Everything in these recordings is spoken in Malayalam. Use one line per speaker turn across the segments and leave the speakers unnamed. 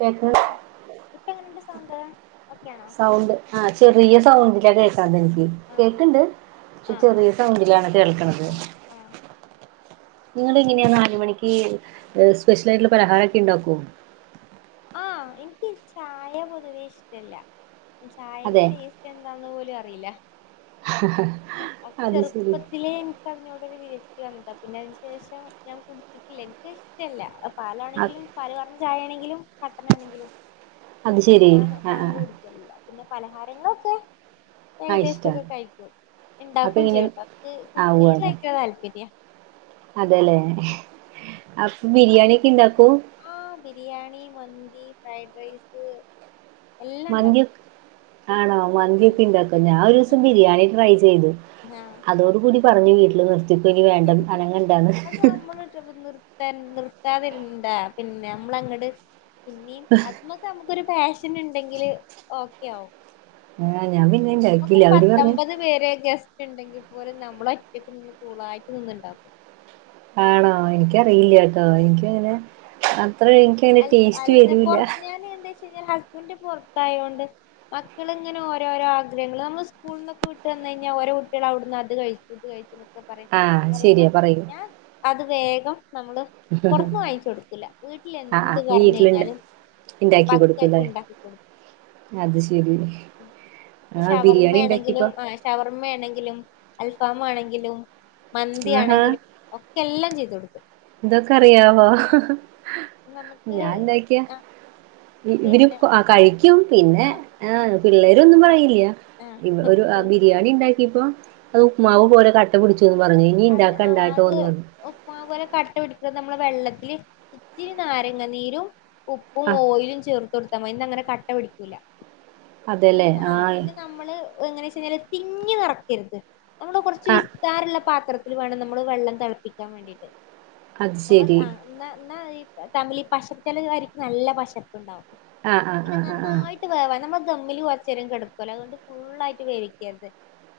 കേക്ക്
ആ ഇപ്പ എങ്ങനെണ്ട് സൗണ്ട് ഓക്കെ ആണോ
ആഹ് ചെറിയ സൗണ്ടിലാകേക്കാതെ എനിക്ക്
ആഹ്
കേക്ക്ണ്ട് പക്ഷെ
ആഹ് ആഹ്
ചെറിയ സൗണ്ടിലാണ് കേൾക്ക്ണത്
ആഹ് ആഹ്
ഇങ്ങള് എങ്ങനെ നാലു മണിക്ക് സ്പെഷ്യലായിട്ടുള്ള പലഹാരൊക്കെ ഉണ്ടാക്കോ
ആഹ് എനിക്ക് ചായ പൊതുവേ ഇഷ്ടല്ല
അതെ
ചായന്റെ ടേസ്റ്റെന്താന്ന് പോലും അറിയീല അ
അത് ശരി
ചെറുപ്പത്തിലേ എനിക്ക് അതിനോട് ഒരു വിരക്തി വ ന്നതാ പിന്നെ അതിന് ശേഷം ഞാൻ കൃടിച്ചിട്ടില്ല എനിക്ക് ഇഷ്ട ഇഷ്ടല്ല അത് പാലാണെങ്കിലും പാല് പാർന്ന ചായേണെങ്കിലും കട്ടനാണെങ്കിലും
അത് ശരി
ഞാന്
ആ ആ
അങ്ങനെ കുടിക്കലില്ല പിന്നെ പലഹാരങ്ങളൊക്കെ
ആ
ഏകദേശത്തൊക്കെ
ഇഷ്ടാണ്
കഴിക്കും
അപ്പൊ
ഇണ്ടാക്കും
ഇങ്ങനെ
ചെയ്യൂട്ടോ ഇൻക്ക് കുക്കിങ്ങിനോട്
ആവുവല്ലേ
ഭയങ്കര താല്പര്യാ
അതെല്ലേ അപ്പം ബിരിയാണി ഒക്കെ ഉണ്ടാക്കും?
ഓ ബിരിയാണി, മന്തി, ഫ്രൈഡ്റൈസ്
മന്തിം ആണോ
ഉം
മന്തിക്കെ ഉണ്ടാക്കോ? ഞാൻ ഒരു ദിവസം
ഉം
ബിരിയാണി ട്രൈ ചെയ്തു
ആഹ്
ഇതോട് കൂടി പറഞ്ഞു വീട്ടില് നിർത്തി ഇപ്പൊ ഇനി വേണ്ട അനങ്ങണ്ടാന്ന്
[unintelligible] നിർത്താതെ ഇരുന്നൂടെ പിന്നെ നമ്മൾ അങ്ങട് പിന്നിം അത് മ്മക്ക് അമ്മക്കൊരു പാഷനുണ്ടെങ്കില് ഓക്കെയാവും
ആഹ് ഞാൻ പിന്നെ ഇണ്ടാക്കിയില്ല
നമ്മക്കൊരു
അവര് പറഞ്ഞ്
പത്തൊമ്പത് പേരെ ഗസ് ണ്ടെങ്കി പോലും നമ്മളൊറ്റക്ക് നിന്ന് കൂളായിറ്റ് നിന്ന് ഉണ്ടാക്കും
ആണോ എനിക്കറിയില്ലാ ട്ടോ എനിക്ക് അങ്ങനെ അത്ര എനിക്കങ്ങനെ
അൽ
ടേസ്റ്റ്
അല്ലല
വരൂല്ല
പൊർ ഞാൻ എന്താ ച്ചാ ന്നാൽ ഹസ്ബൻഡ് പൊർത്തായോണ്ട് മക്കളിങ്ങനെ ഓരോരോ ആഗ്രഹങ്ങള്ൾ നമ്മൾ മക്കള്ങ്ങന ഓരോരോ ആഗ്രഹങ്ങള് ന്നമ്മള് സ്കൂള്ന്നൊക്കെ വിട്ടന്ന ഴ്ഞ്ഞാ ഓരോ കുട്ടിൾ അഉട്ന്ന് അത് കഴിച്ചു ഇത് കഴിച്ചു പറിയ്
ആഹ് ശരിയാ
പറിമ്പോം
പറയൂ
ഞാൻ അത് വേഗം നമ്മള് പൊറത്ത്ന്ന് വാങ്ങിച്ചൊടുക്കൂല്ല വീട്ടിൽ
ആഹ്
എന്ത്
ആഹ് വീട്ടിലുണ്ട്
പറഞ്ഞയ്ഞ്ഞാലും
ഇണ്ടാക്കി കൊടുക്കൂല്ലേ
പക്കായ്റ്റ്ണ്ടാ ക്കികൊടുക്കും
അത് ശരി
ഉം ഞി
ആഹ് ബിരിയാണി ഇണ്ടാക്കിയപ്പോ
ഷവർമാണെങ്കിലും ആഹ് ഷവർമ്മേണെങ്കിലും അൽഫാമാ ണെങ്കിലും
ആഹാ
മന്തിയാണെങ്കിലും ഒക്കെ എല്ലം ചെയ്ത് കൊടുക്കും.
ഇതൊക്കെ അറിയാവോ.
നമ്ക്
മ് ഇവുരു അ കഴിക്കും പിന്നെ
ആ
ആഹ് പിള്ളേരൊന്നും പറയില്ല്യ. ഇ അ ഒരു
ആ
ബിരിയാണിണ്ടാകീപം അത് ഉപ്പ്മാവ്പോലെ ക ട്ട പുടിച്ചുന്നു പറഞ് ഇനി ഇണ്ടാക്കണ്ടാട്ടോ പറഞ്ഞു
ഉപ്പ്മാവ് പോലെ കട്ടപിടിക്കുന്നത് നമ്മൾ വെള്ളത്തില് ഇത്തിരി നാരങ്ങാനീരും. ഉപ്പും
ആഹ്
ഓയിലും ചേർത്തുകൊടുത്തമതി ന്നങ്ങനെ കട്ടപ്പിടിക്കൂല പിന്നെ ആഹ് പിന്നെ ന മ്മള് എങ്ങനെചെഞ്ഞാൽ തിങ്ങിനെറക്കരുത് മ്മള് കൊർച്
ആഹ്
വിസ്താരള്ള പാത ത്രത്തില് വേണം നമ്മള് വെള്ളം തെള്പിക്കാൻവേണ്ടിട്ട്
അത്
നമ്മള്
ശരി
സ ആഹ് ന്ന ന്ന ഇ തമ്മില് പാഷർകലുകാരിക്ക് നല്ല പഷർപ് ണ്ടാകും
ആഹ് ആഹ്
പിന്നെ
ആഹ് ആഹ്
നന്നായി വേവാണം നമ്മൾദമ്മില് കോറ്ചേരം കെട്കൂലെ അതോണ്ട് ഫുള്ളായിട്ട് വേവിക്കരുത്‌.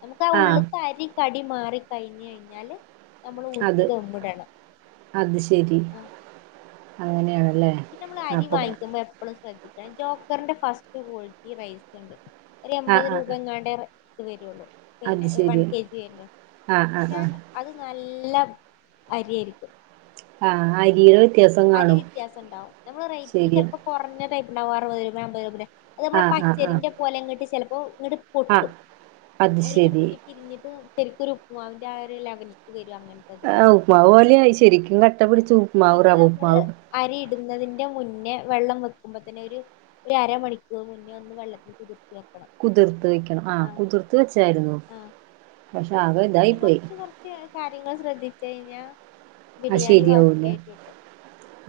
അതാ
ആഹ് ആഹ്
ഉള്ള്ത്ത അരി കടി മാറിക്കഴിഞ്ഞഴിഞ്ഞാൽ. നമ്മൾ ഊറ്റി
അത്
തമ്മ്ടണം
അങ്ങനെയാണ് ലെ.
പിന്നെമ്മള് അരിവാങ്ങിക്കുമ്പോ എപ്പളും സ്രദ്ധിക്കണം ജോക്കർന്റെ ഫസ്റ്റ് കോൾട്ടി റൈസ്ണ്ട്. ഒര്
ആഹ്
എമ്പത്
ആഹ്
രൂപയെങ്ങാണ്ടേ ഹ് ത് വരുള്ളു
അത്
പിന്നെ
ശരി
വൺകേജി വര്ന്
ആഹ് ആഹ്
പക്ഷെ.
ആഹ്
അത് നല്ലം അരിയായിരിക്കും
ആഹ് അരിയൊര്.
അരി വിത്യാസണ്ടാവും ഞമ്മളെ റൈറ്റിന്
ശരിയാ
ചെൽപൊ. കൊറഞ്ഞ ടൈപ്പ്ണ്ടാവുംഅറുപതു അബത് രൂപയുടെ അത് ഞമ്മള
ആഹ് ആഹ് ആഹ്
പച്ചരിന്റെ പോലങ്ങട്ട് ചെലപ്പോങ്ങട്ട്
ആഹ്
പൊട്ടും
അത്
അരിങ്ങട്ട്
ശരി
കുതി രിഞ്ഞിട്ട് ഹ് ശരിക്കൊരു ഉപ്പുമാവിന്റെ ആ ഒര് ലെവൽക് വരും അങ്ങന് ത്തെ
ആഹ് ഉപ്പുമാവ്പോലെയായി ശരിക്കും കട്ട പിടിച്ച ഉപ്പ്മാവ്
പിന്നെ
റവ
നമ്മള്
ഉപ്പ്മാവ്
അരിയിടുന്നതിന്റെ മുന്നേ വെള്ളം വെക്കുമ്പതന്നെഒര് ഒര് അരമണിക്കൂർ മുന്നേ ഒന്ന് വെള്ളത്തിൽ കുതിർത്തി വെക്കണം
കുതിർത്ത് വെക്കണം ആഹ് കുതിർത്ത് വെച്ചായിരുന്നു പക്ഷെ അത്
ഇതിന് കൊർച് കൊർച് കാര്യങ്ങള് സ്രദ്ധിചെയ്ഞ്ഞാൽ
അത്
ബിരിയാണി
ശരിയാവൂല
ബക്കയായിക്കിട്ടു.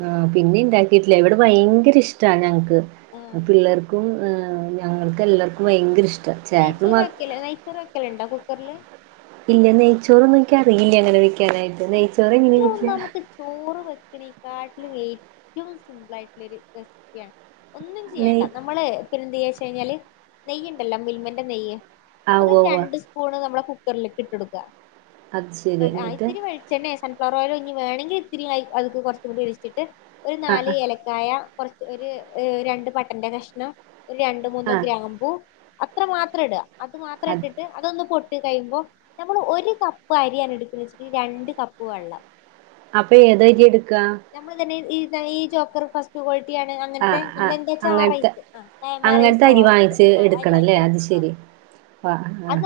ആഹ് പിന്നിണ്ടാകീട്ടില്ല ഇവിടെ ഭയങ്കര ഇഷ്ടാണ് ഞങ്ങൾക്ക് ഹ്
ആഹ്
പിള്ളേർക്കും ആഹ് ഞങ്ങൾക്കെല്ലാർക്കും ഭയങ്കരിഷ്
നെയ്‌ച്ചോർവെക്കല്ലേ നെയ്‌ച്ചോർ വെക്കലുണ്ടോ കുക്കറ്ല്
ഇല്ല്യ നൈചോറൊന്നുംനിക്ക് അറിയില്യ ങ്ങനെ വൈക്യാനായിട്ട് നൈചോറെങ്ങനെ
ഏറ്റവും
വെക്യാ.
നമുക്ക് ചോറ് വെക്ക്‌നീകാട്ടില് ഏറ്റവും സിമ്പിളായിട്ടുള്ള ഒര് റെസിപ്പിയാണ്. ഒന്നുംചെയ്യണ്ട
നെയ്
നമ്മള് പിന്നെന്തായ്യചെയ്ഞ്ഞാൽ നയ്യുണ്ടല്ലോ മിൽമന്റെ നെയ്യ്.
ആ ഉവ്വ
അതൊര്
ഉവ്വ
രണ്ട്സ്പൂൺ നമ്മളെ കുക്കറിലിട്ടിട്ടൊടുക്ക.
അത് ശരി ന്നിട്ട്.
വെള്ച്ചെണ്ണേ സൺഫ്ലവറോയിലോ ഞ് വേണങ്കി ഇത്തിരി അയ് അതിക് കൊറച്ചുംകൂടി ഒര്
ആഹ്
നാല്
ആഹ്
എല കായ കൊറച് ഒര് രണ്ട് പട്ടന്റെകഷ്ണം ഒര് രണ്ട്മൂന്ന്
ആഹ്
ഗ്രാമ്പൂ അത്രമാത്രം ഇട അത് മാത്രം ഇട്ടിട്ട് അതൊന്ന് പൊട്ടി കഴിയുമ്പോ നമ്മള് ഒര് കപ്പ് അരിയാണ് എടുക്കണേ ഇ രണ്ട് കപ്പ് വള്ളം.
അപ്പെ ഏതാ അരി എടുക്ക
നമ്മള് തന്നെ ഇ ഇ ഈ ജോക്കറ് ഫസ്.. ക് കോൾട്ടിയാണ് അങ്ങനത്തെ
ആഹ് ആഹ്
പിന്നെന്താച്ചാ ആ
അങ്ങനത്തെ
റൈസ് അ കൈമാറയ്സ് അവിട്ത്തെ അരിവാങ്ങിക്കണം.
തരി ആഹ് ആഹ്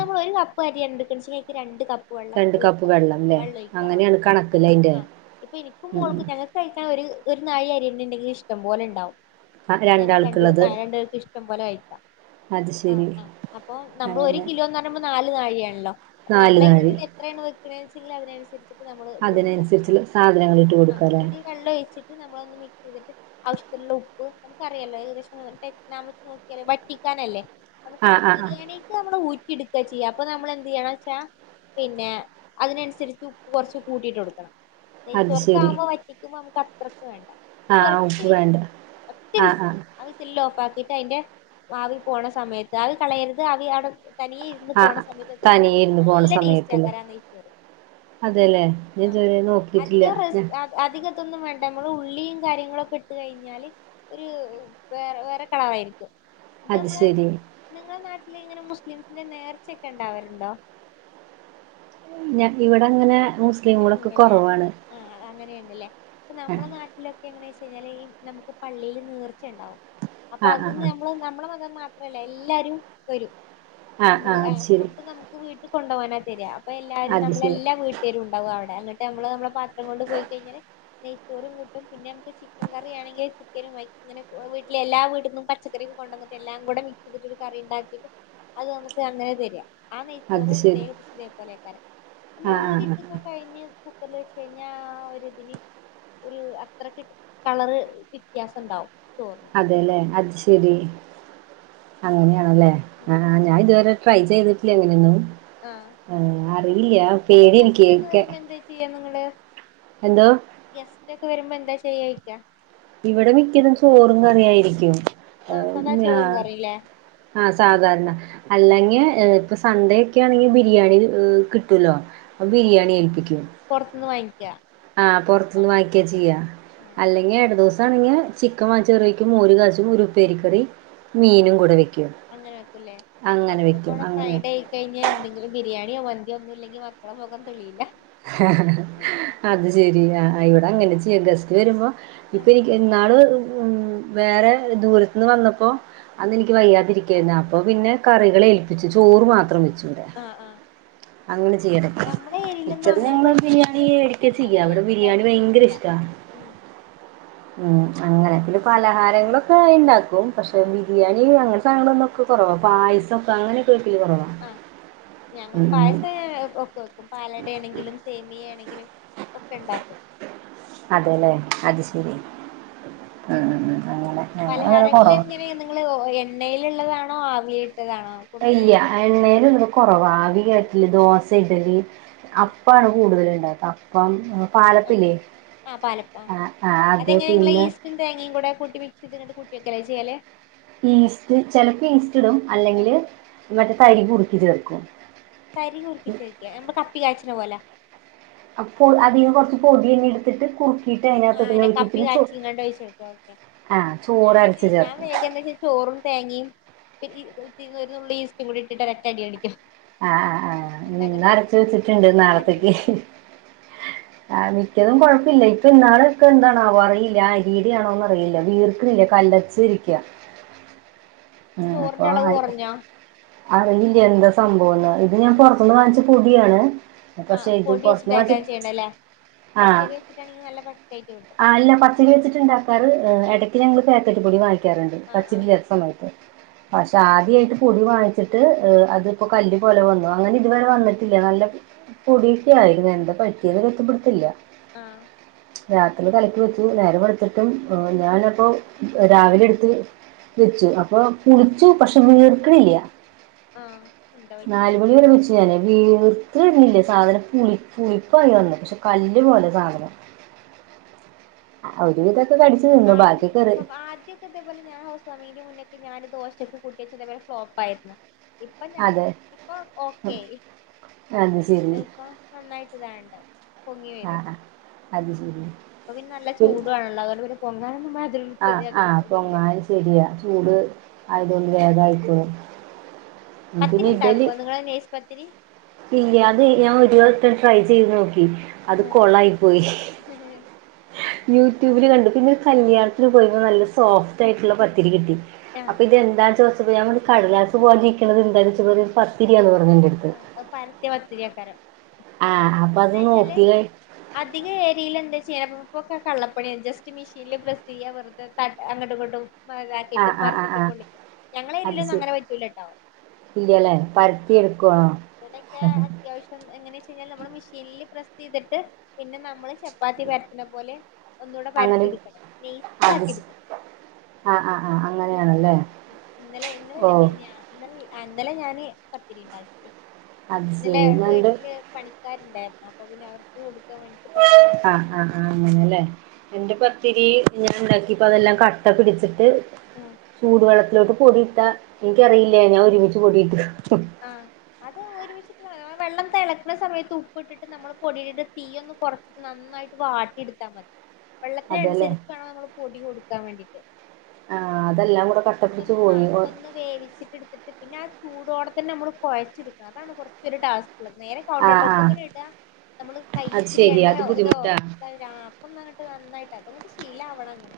പം അരി ന്തക്ണ്ച് അയിക് രണ്ട് കപ്പ് വെള്ളം
രണ്ട്
ഒഴിക്ക.
കപ്പ് ല്ലേ
വെള്ളം ഒഴിക്ക അ
അങ്ങനെയാണ് കണക്കല്ലേ അയിന്റെ
ആ അ ഇപ്പം ഇന്ക്കും
ഉം ഉം
മോൾക്കും നല്.. കഴിക്കാൻ ഒര് ഒര്നാഴി അരീടുണ്ടങ്കി ഇഷ്ടംപോലെ ണ്ടാകും.
ആഹ്
ഞങ്ങക്ക് രണ്ട്പേ
രണ്ടാൾക്കുള്ളത്
ആ രണ്ട് പേര്ക് ഇഷ്ടംപോലെ കഴിക്കാ.
അത്
ആഹ്
ശരി
ആഹ് അപ്പൊ നമ്മള് ഒര്
അങ്ങനെ
കിലോന്ന് പറഞ്ഞ നാല് നാഴിയാണല്ലോ അപ്പൊ
നാല്
നമ്മള്
നാഴി
എങ്ങനെ അത്രയാണ് വെക്കച്ചെങ്കിലിൽ അതിനനുസരിച്ചിട്ട് നമ്മൾ ഇട്ട് കൊടുക്കാം
അതിനനുസരിച്ചുള്ള സാധനങ്ങൾ ഇട്ട്
ആഹ്
കൊടുക്കാലേ
എന്നിട്ട് ഈ വെള്ളം ഒഴിച്ചിട്ട് നമ്മളൊന്ന് മിക്സ് ചെയ്തിട്ട് ആവശ്യത്തിനുള്ള ഉപ്പ് നമുക്കറിയല്ലോ ഏകദേശം വെച്ച് നോക്കിയാല വറ്റിക്കാനല്ലേ നമുക്ക്
ആഹ് ആഹ് ആഹ്
ബിരിയാണിക്ക് നമ്മള് ഊറ്റിടുക്ക ചെയ്യാ അപ്പൊ നമ്മൾ എന്ത് ചെയ്യണ വെച്ചാ പിന്നെ അതിനനുസരിച്ച് ഉപ്പ്‌ കുറച്ച് കൂട്ടിട്ട് കൊടുക്കണം
അത് ശരി
നെയ്ച്ചോർക്കാമ്പോ വറ്റിക്കുമ്പോ നമുക്ക് അത്രയ്ക്ക് വേണ്ട എന്നിട്ട്
ആഹ് ആഹ്
ഒറ്റ
ഉപ്പ്
വിസിൽ
വേണ്ട
ഒറ്റ
ആഹ്
വിസിൽ
ആഹ്
ആ സില്ല് ഓഫ് ആക്കിയിട്ട് അതിന്റെ ആവി പോണ സമയത്ത് ആവി കളയരുത് അവി ആവി തനിയ ഇരുന്ന് പോണ
ആഹ്
സമയത്ത് കഞ്ഞാൽ
തനിയെ ഇരുന്ന് പോണ
നല്ല ടേസ്റ്റ്
സമയത്തല്ലേ
ആക്കാൻ ന
അതെല്ലേ ഞൻ ഇതുവരെ നോക്കിട്ടില്ല ഞ
അധികത്തൊന്നും വേണ്ട നമ്മള് ഉള്ളിയും കാര്യങ്ങളും ഒക്കെ ഇട്ട് കഴിഞ്ഞാല് ഒരു വേറെ വേറെ കളറായിരിക്കും ഇത്
അത്
നമ്മളെ
ശരി
നിങ്ങളെ നാട്ടില് ഇങ്ങനെ മുസ്ലിംസിന്റെ നേർച്ചയൊക്കെ ഉണ്ടാവരുണ്ടോ
ഞൻ ഇവിടെ അങ്ങനെ മുസ്ലിങ്ങളൊക്കെ
അങ്ങനെയില്ലല്ലേ
കുറവാണ്
ആഹ് അ അങ്ങനെയുണ്ടല്ലേ ഇപ്പൊ
ആഹ്
നമ്മുടെ നാട്ടിലൊക്കെ എങ്ങനാ വെച്ച് കഴിഞ്ഞാല് ഈ നമുക്ക് പള്ളിയില് നേർച്ചയണ്ടാവും അപ്പൊ
ആഹ്
അതിന്
ആഹ്
നമ്മള് നമ്മള മതം മാത്രല്ല എല്ലാരും വരും
ആഹ്
നമ്മള്
ആഹ്
ആ
അത് ശരി
ഫുഡ് നമുക്ക് വീട്ടിൽ കൊണ്ടുപോകാനാ തരി അപ്പൊ എല്ലാരും
അത് ശരി
നമ്മളെല്ലാം വീട്ട ണ്ടാവും അവിടെ അങ്ങട്ട് നമ്മ നമ്മള പാത്രം കൊണ്ട് പോയി കഴിഞ്ഞാൽ നെയ്ത്തോറും കിട്ടും പിന്നെ നമ കറിയാണെങ്കിൽ ചിക്കനും ഇങ്ങനെ വീട്ടില് എല്ലാ വീട്ടിന്നും പച്ചക്കറി കൊണ്ട് വന്നിട്ട് എല്ലാം കൂടെ മിക്സിതിട്ട് കറി ഉണ്ടാക്കിയിട്ട് അത് നമുക്ക് അങ്ങനെ തരാ ആ
അത്
നെയ്ച്ചോറ്
ശരി
ഏകദേശതു പോലെക്കരാം നമ്മൾ
ആഹ്
ഉള്ളി
ആഹ് ആഹ്
കഴിഞ്ഞ് കുക്കറില് വെച്ച് കഴിഞ്ഞാ ഒരി ഇതിന് ഒരു അത്ര കളറ് വ്യത്യാസം ഉണ്ടാവും ചോറിന്
അതെല്ലേ അത് ശരി അങ്ങനെയാണല്ലേ ആ ഞാൻ ഇതുവരെ ട്രൈ ചെയ്തിട്ടില്ല അങ്ങനെയൊന്നും
ആ
അറിയില്ല പേടി എനിക്ക്ക്കെ
ചെയ്യ നിങ്ങള്
എന്തോ
ഗെസ്റ്റ് ഒക്കെ വരുമ്പോ എന്താ ചെയ്യാ ചോയ്ക്കാ
ഇവിടെ മിക്കതും ചോറും കറിയായിരിക്കും ആഹ്
സദാ
ഞ
ചോറും കറില്ലേ
സാധാരണ അല്ലെങ്കിൽ ഇപ്പൊ സൺഡേ ഒക്കെ ആണെങ്കിൽ ബിരിയാണി കിട്ടൂല്ലോ അപ്പൊ ബിരിയാണി ഏൽപ്പിക്കും
പുറത്തുന്ന് വാങ്ങിക്ക
ആ പൊർത്ത്ന്ന്
ആഹ്
വാങ്ങിക്ക ചെയ്യ
ആഹ്
അല്ല [unintelligible] ദിവസാണങ്കി ചിക്കൻ വാങ്ങിച്ച് കറി വെക്കും മോര് കാച്ചും ഒരു ഉപ്പേരിക്കറി
ആഹ്
മീനും കൂടെ വെക്കും
അങ്ങനെ
അങ്ങനെ വെക്കും അങ്ങനെയ
കഴിഞ്ഞ എന്തെങ്കിലും ബിരിയാണിയോ മന്തിയോ ഒന്നുല്ലെങ്കിൽ മക്കളെ മുഖം തെളിയില്ല.
അത് ശരിയ ആ ഇവടെ അങ്ങനെ ചെ ഗസ്റ്റ് വരുമ്പോ ഇപ്പ എനി ഇന്നാള് ഉം വേറെ ദൂരത്ത്ന്ന് വന്നപ്പോ അന്നെനിക്ക് വയ്യാതിരിക്കായിരുന്നു അപ്പൊ പിന്നെ കറികൾ ഏൽപ്പിച്ച് ചോറ് മാത്രം വെച്ചു ഇവടെ.
ആഹ് ആഹ് നമ്മളെ ഏഴിലൊന്നും
മിക്കതും
അങ്ങനെ
ഞങ്ങള് ബിരിയാണി മേടിക്ക
[inaudible]
ചെയ്യാ
അങ്ങനെ
ഇവിടെ ബിരിയാണി
ഏൽപ്പിക്കാനൊന്നും
ഭയങ്കര
കിട്ടില്ല.
ഇഷ്ടാ
ഉം
ഉം അങ്ങനെ പിന്നെ പലഹാരങ്ങളൊക്കെ ഇണ്ടാക്കും പക്ഷെ
ആഹ്
ബി ബിരിയാണി അങ്ങനെ സാധനങ്ങളൊക്കെ കൊറവ പായസൊക്കെ അങ്ങനെയൊക്കെ വെക്കൽ കൊറവ.
ആഹ് ഞങ്ങള് പായസേ ഒക്കെ വെക്കും പാലടയാണെങ്കിലും സേമിയ ആണെങ്കിലും ഒക്കെ ഇണ്ടാക്കും.
അതെല്ലേ അത് ശരി ഉം ഉം ഉം അങ്ങനെ ഞങ്ങളങ്ങനെ കൊറവ.
ങ്ങൾ എണ്ണയിൽ ഇള്ളതാണോ ആവിയിൽ ഇട്ടതാണോ?
അഹ്ല്ല ആ എണ്ണയിൽ ഇള്ളേ കൊറവാ ആവി
ആഹ്
കേറ്റല് ദോശ, ഇഡലി,
ആഹ്
അപ്പാണ് കൂടുതല് ഇണ്ടാക്ക അ അപ്പം
ആഹ്
പാലപ്പില്ലേ
ആഹ്
ആ ആത് പിന്നെ
ഉപ്പും തേങ്ങയും കൂടെ കൂട്ടി മിക്സിട്ട് രണ്ട് കൂട്ടിവെക്കെല ചെയ്യാലേ?
ഈസ്റ്റ് ചെലപ്പോ ഈസ്റ്റ് ഇടും അല്ലെങ്കിൽ
ആഹ്
മറ്റേ തരി കുറുക്കി ചേർക്കും.
തരി കുറുക്കിചേർക്ക എമ്പ കപ്പി കായ്ച്ച്ന പോലെ.
അപ്പോൾ ആദ്യം കൊർച്ച് പൊടി അങ്ങെട്ത്തിട്ട് കുറു
ആ അങ്ങനെ കപ്പി കാച്ചീങ്കാണ്ട് ഒഴിച്ച് കൊടുക്ക ഓക്കെ
ആ ചോറ് അരച്ച്
ഞാനങ്ങനെ ഞാൻ
ചേർക്കും
വേഗന്ന് ചോറും തേങ്ങിം പി ഈ പി ഒരു നുള്ള് ഈസ്റ്റും കൂടി ഇട്ടിട്ടൊരൊറ്റ അടി അടിക്കും.
ആ ആ ആ
എന്നിട്ട്
ഇന്ന്
അങ്ങനെ
അരച്ചു വെച്ചിട്ടുണ്ട്
ആഹ് അരച്ച്
നാളത്തേക്ക്
ആഹ്
ആ മിക്കതും കൊഴപ്പല്ല ഇപ്പൊ ഇന്നാളൊക്കെ എന്താണാവോ അറിയില്ല ആ അരീടെ ആണോന്ന് അറിയില്ല വീർക്കിണില്ല കല്ല ച്ചിരിക്ക
ചോറിന്റ അളവ്
അപ്പൊ
കൊറഞ്ഞാ?
അറിയില്ല എന്താ സംഭവംന്ന് ഇത് ഞാൻ
ആഹ്
പൊർത്തൂന്ന് വാങ്ങിച്ച് പൊടിയാണ്.
ആഹ്
പക്ഷെ ഇത്
പൊടി
പൊർത്ത്ന്ന്
വെച്ചിട്ടേക്കാരം ചെയ്യണ്ടല്ലേ
[unintelligible] ആ
പച്ചരി വെച്ചിട്ടാണെങ്കി നല്ല പക്കായിട്ട് കിട്ടും
ആ ഇല്ല പച്ചരി വെച്ചിട്ട്ണ്ടാക്കാറ് ഏ
ആഹ്
എടക്ക് ഞങ്ങള് പാക്കറ്റ് പൊടി വാങ്ങി ക്കാറുണ്ട്
ആഹ് ആഹ്
പച്ചരി ചെല സമയത്ത് പക്ഷെ ആദ്യായിട്ട് പൊടി വാങ്ങിച്ചിട്ട് ഹ് അത്പ്പോ കല്ല് പോലെ വന്നു അങ്ങനെ ഇതുവരെ വന്നിട്ടില്ല നല്ല പോടീടെ ആയിരുന്നോ എന്താ പറ്റിയതെന്ന് പുട്ത്തല്ല.
ആഹ്
രാത്രില് കലക്കി വെച്ച് നേരം വെളുത്തിട്ടും ആ ഞാനപ്പോ രാവിലെ എട്ത്ത് വെച്ചു അപ്പൊ പുളിച്ചു പക്ഷെ വീർക്ക്ണില്ല
ആഹ് എന്താ
നാലു
പറ്റാ
മണി വരെ വെച്ച് ക്കിയാണ് വീർക്ക്ണില്ല സാധനം പുളി പുളിപ്പായി വന്നു പക്ഷെ കല്ല്
ആഹ്
പോലെ സാധനം അ ഒരു വിധോക്കെ കടിച്ച് തിന്നു ബാക്കി കറി
ഇൻക്ക്തേ പോലെ ഞാൻ ഹൗസ് വാമിംഗ്ൻ്റെ മുന്നെക്കെ ഞാൻ ദോശക്ക് കൂട്ടിച്ചേ ഇതേപോലെ ഫ്ലോപ്പായിരുന്നു. ഇപ്പം ഞങ്ങ
അതെ
ഇപ്പൊ ഓക്കെ ആയി
അത് ശരി
അഹ് ഇപ്പൊ നന്നായിട്ട് ഇതാവ്ണ്ട്. പൊങ്ങി വരും
ആഹ് അത് ശരി
ഇപ്പൊ പിന്നെ നല്ല ചൂടു ആണല്ലോ അതോണ്ട് പിന്നെ പൊങ്ങാനൊന്നും വ [unintelligible]
ആഹ്
യാതൊരു
ആഹ്
ഇപ്പോ ഇതില്ല.
പൊങ്ങാൻ ശരിയാ ചൂട് ആയത്കൊണ്ട് വേഗായിക്കോളും.
പത്തിരി ഉണ്ടാക്കുവോ നിങ്ങള് നേസ് പത്തിരി?
ഇല്ല അത് ഞാൻ ഒരു പ്രാവശ്യം ട്രൈ ചെയ്ത് നോക്കി. അത്
ആഹ്
കൊളായി പോയി. യൂട്യൂബില് കണ്ടു പിന്നെ ഒരു കല്യാണത്തിന് പോയ്പ നല്ല സോഫ്റ്റ് ആയിട്ടുള്ള പത്തിരി കിട്ടി.
ആഹ്
അപ്പൊ ഇതെന്താന്ന് ചോദിച്ചപ്പോ ഞാമ്പറഞ്ഞു കടലാസ് പോലെ ഇരിക്കുന്നത് എന്താന്ന് ചോയ്ച്ചപ്പോ പത്തിരിയാന്ന് പറഞ്ഞു എന്റടുത്ത്.
ആഹ് പരത്തിയ പത്തിരിയാക്കാരം.
ആഹ് അപ്പത് നോക്കീലേ
അധികം ഏരിയൽ എന്താ ചെയ്യ ഇപ്പൊക്കെ കള്ളപ്പണിയ ജസ്റ്റ് മിഷീനിൽ പ്രെസ് ചെയ്യ വെറുത ഒക്കെ അങ്ങട്ടു ഇങ്ങട്ടും. താക്കിയിട്ട്
ആഹ് ആഹ് ആഹ്
മറിച്ചിട്ട്
ആഹ്
പൊള്ളിക്കും ഞങ്ങള എരിയലൊന്നും അങ്ങനെ പറ്റൂലട്ടോ.
ഇല്ല്യല്ലേ പരത്തി എടുക്കുവാണോ
ഇവിടെക്കെ അത്യാവശ്യം എങ്ങനെയാച്ചു കഴിഞ്ഞാല്, നമ്മള് മെഷീനിൽ പ്രെസ് ചെയ്തിട്ട് പിന്നെ നമ്മള് ച പ്പാത്തി പരത്തുന്ന പോലെ ഒന്നൂടെ
അങ്ങനെ
പരത്തിയെടുക്കണം
അത്
നെയ്സാക്കി
ശ
എടുക്കണം.
ആഹ് ആഹ് ആഹ്
എന്നിട്ട്
അങ്ങനെയാണല്ലേ
ചെയ്യണം ഇന്നലെ
ഓ
ഇന്നലല്ല മിനിഞ്ഞാന്ന്. ഇന്നല് ഇന്നലെ ഞാന് പത്തിരി ഉണ്ടാക്കി
അത്
ഇന്നലെ
ശരി ഞാനെന്റെ
വീട്ടില് പണിക്കാരുണ്ടായിരുന്നു അപ്പൊ പിന്നെ അവർക്ക് കൊടുക്കാൻ വേണ്ടിട്ട് പത്തിരി
ആഹ് ആഹ് ആഹ് അങ്ങനെയല്ലേ എന്റെ പത്തിരി ഞാനുണ്ടാക്കിപ്പ അതെല്ലാം ക ട്ട പിടിച്ചിട്ട്
ആഹ്
ചൂട് വെള്ളത്തിലോട്ട് പൊടിയിട്ട എനിക്കറിയില്ലേനു ഞാൻ ഒരുമിച്ച് പൊടിയിട്ട്
ആഹ് അത് ഒരുമിച്ച് വെള്ളം തെളക്കുന്ന സമയത്ത് ഉപ്പ് ഇട്ടിട്ട് നമ്മള് പൊടിഇട്ട് തീ ഒന്ന് കൊറച്ച് നന്നായിട്ട് വാട്ടിയെടുത്താ മതി.
അതെല്ലേ
വെള്ളത്തിനനുസരിച് വേണം നമ്മൾ പൊടി കൊടുക്കാൻ വേണ്ടിയിട്ട്
ആഹ് അതെല്ലാം കൂടെ കട്ടപിടിച്ച്
[unintelligible]
പോയി
ആഹ്,
ഓ
അതൊന്നു വേവിച്ചിട്ടെടുത്തിട്ട് പിന്നെ ആ ചൂടോടെ തന്നെ നമ്മളു കൊഴച്ചെടുക്കണം അതാണ് കുറച്ചൊരു ടാസ്കുള്ളത് നേരെ കൗണ്ടർ
ആഹ് ആഹ്
ടോപ്പ്ക്കണിടാ നമ്മള്
അത്
കയ്യിലിത്തിരി
ശെരിയാ അത്
എണ്ണയോ ഇതോ
ബുദ്ധിമുട്ടാ
ടാപ്പന്നങ്ങട്ട് നന്നായിട്ട് അതങ്ങട്ട് ശീലാവണം അങ്ങനെ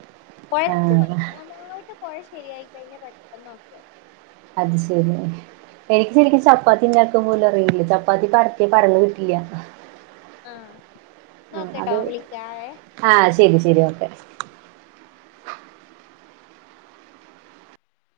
കുഴച്ചു
ആഹ്
നന്നായിട്ട് കുഴ ശരിയായിക്കഴിഞ്ഞാൽ പെട്ടെന്ന് ഓക്കെയാവും
അത് ശരിയാ എനിക്കു ശരിക്കും ചപ്പാത്തിയുണ്ടാക്കാൻ പോലും അറിയില്ല. ചപ്പാത്തി പരത്തിയാ പരന്നു കിട്ടില്ല
ആഹ്‌ ന്നാ
ആഹ്
ഒക്കെ ട്ടോ
അത്
വിളിക്കാവേ
ആഹ് ശരി ശരി ഓക്കെ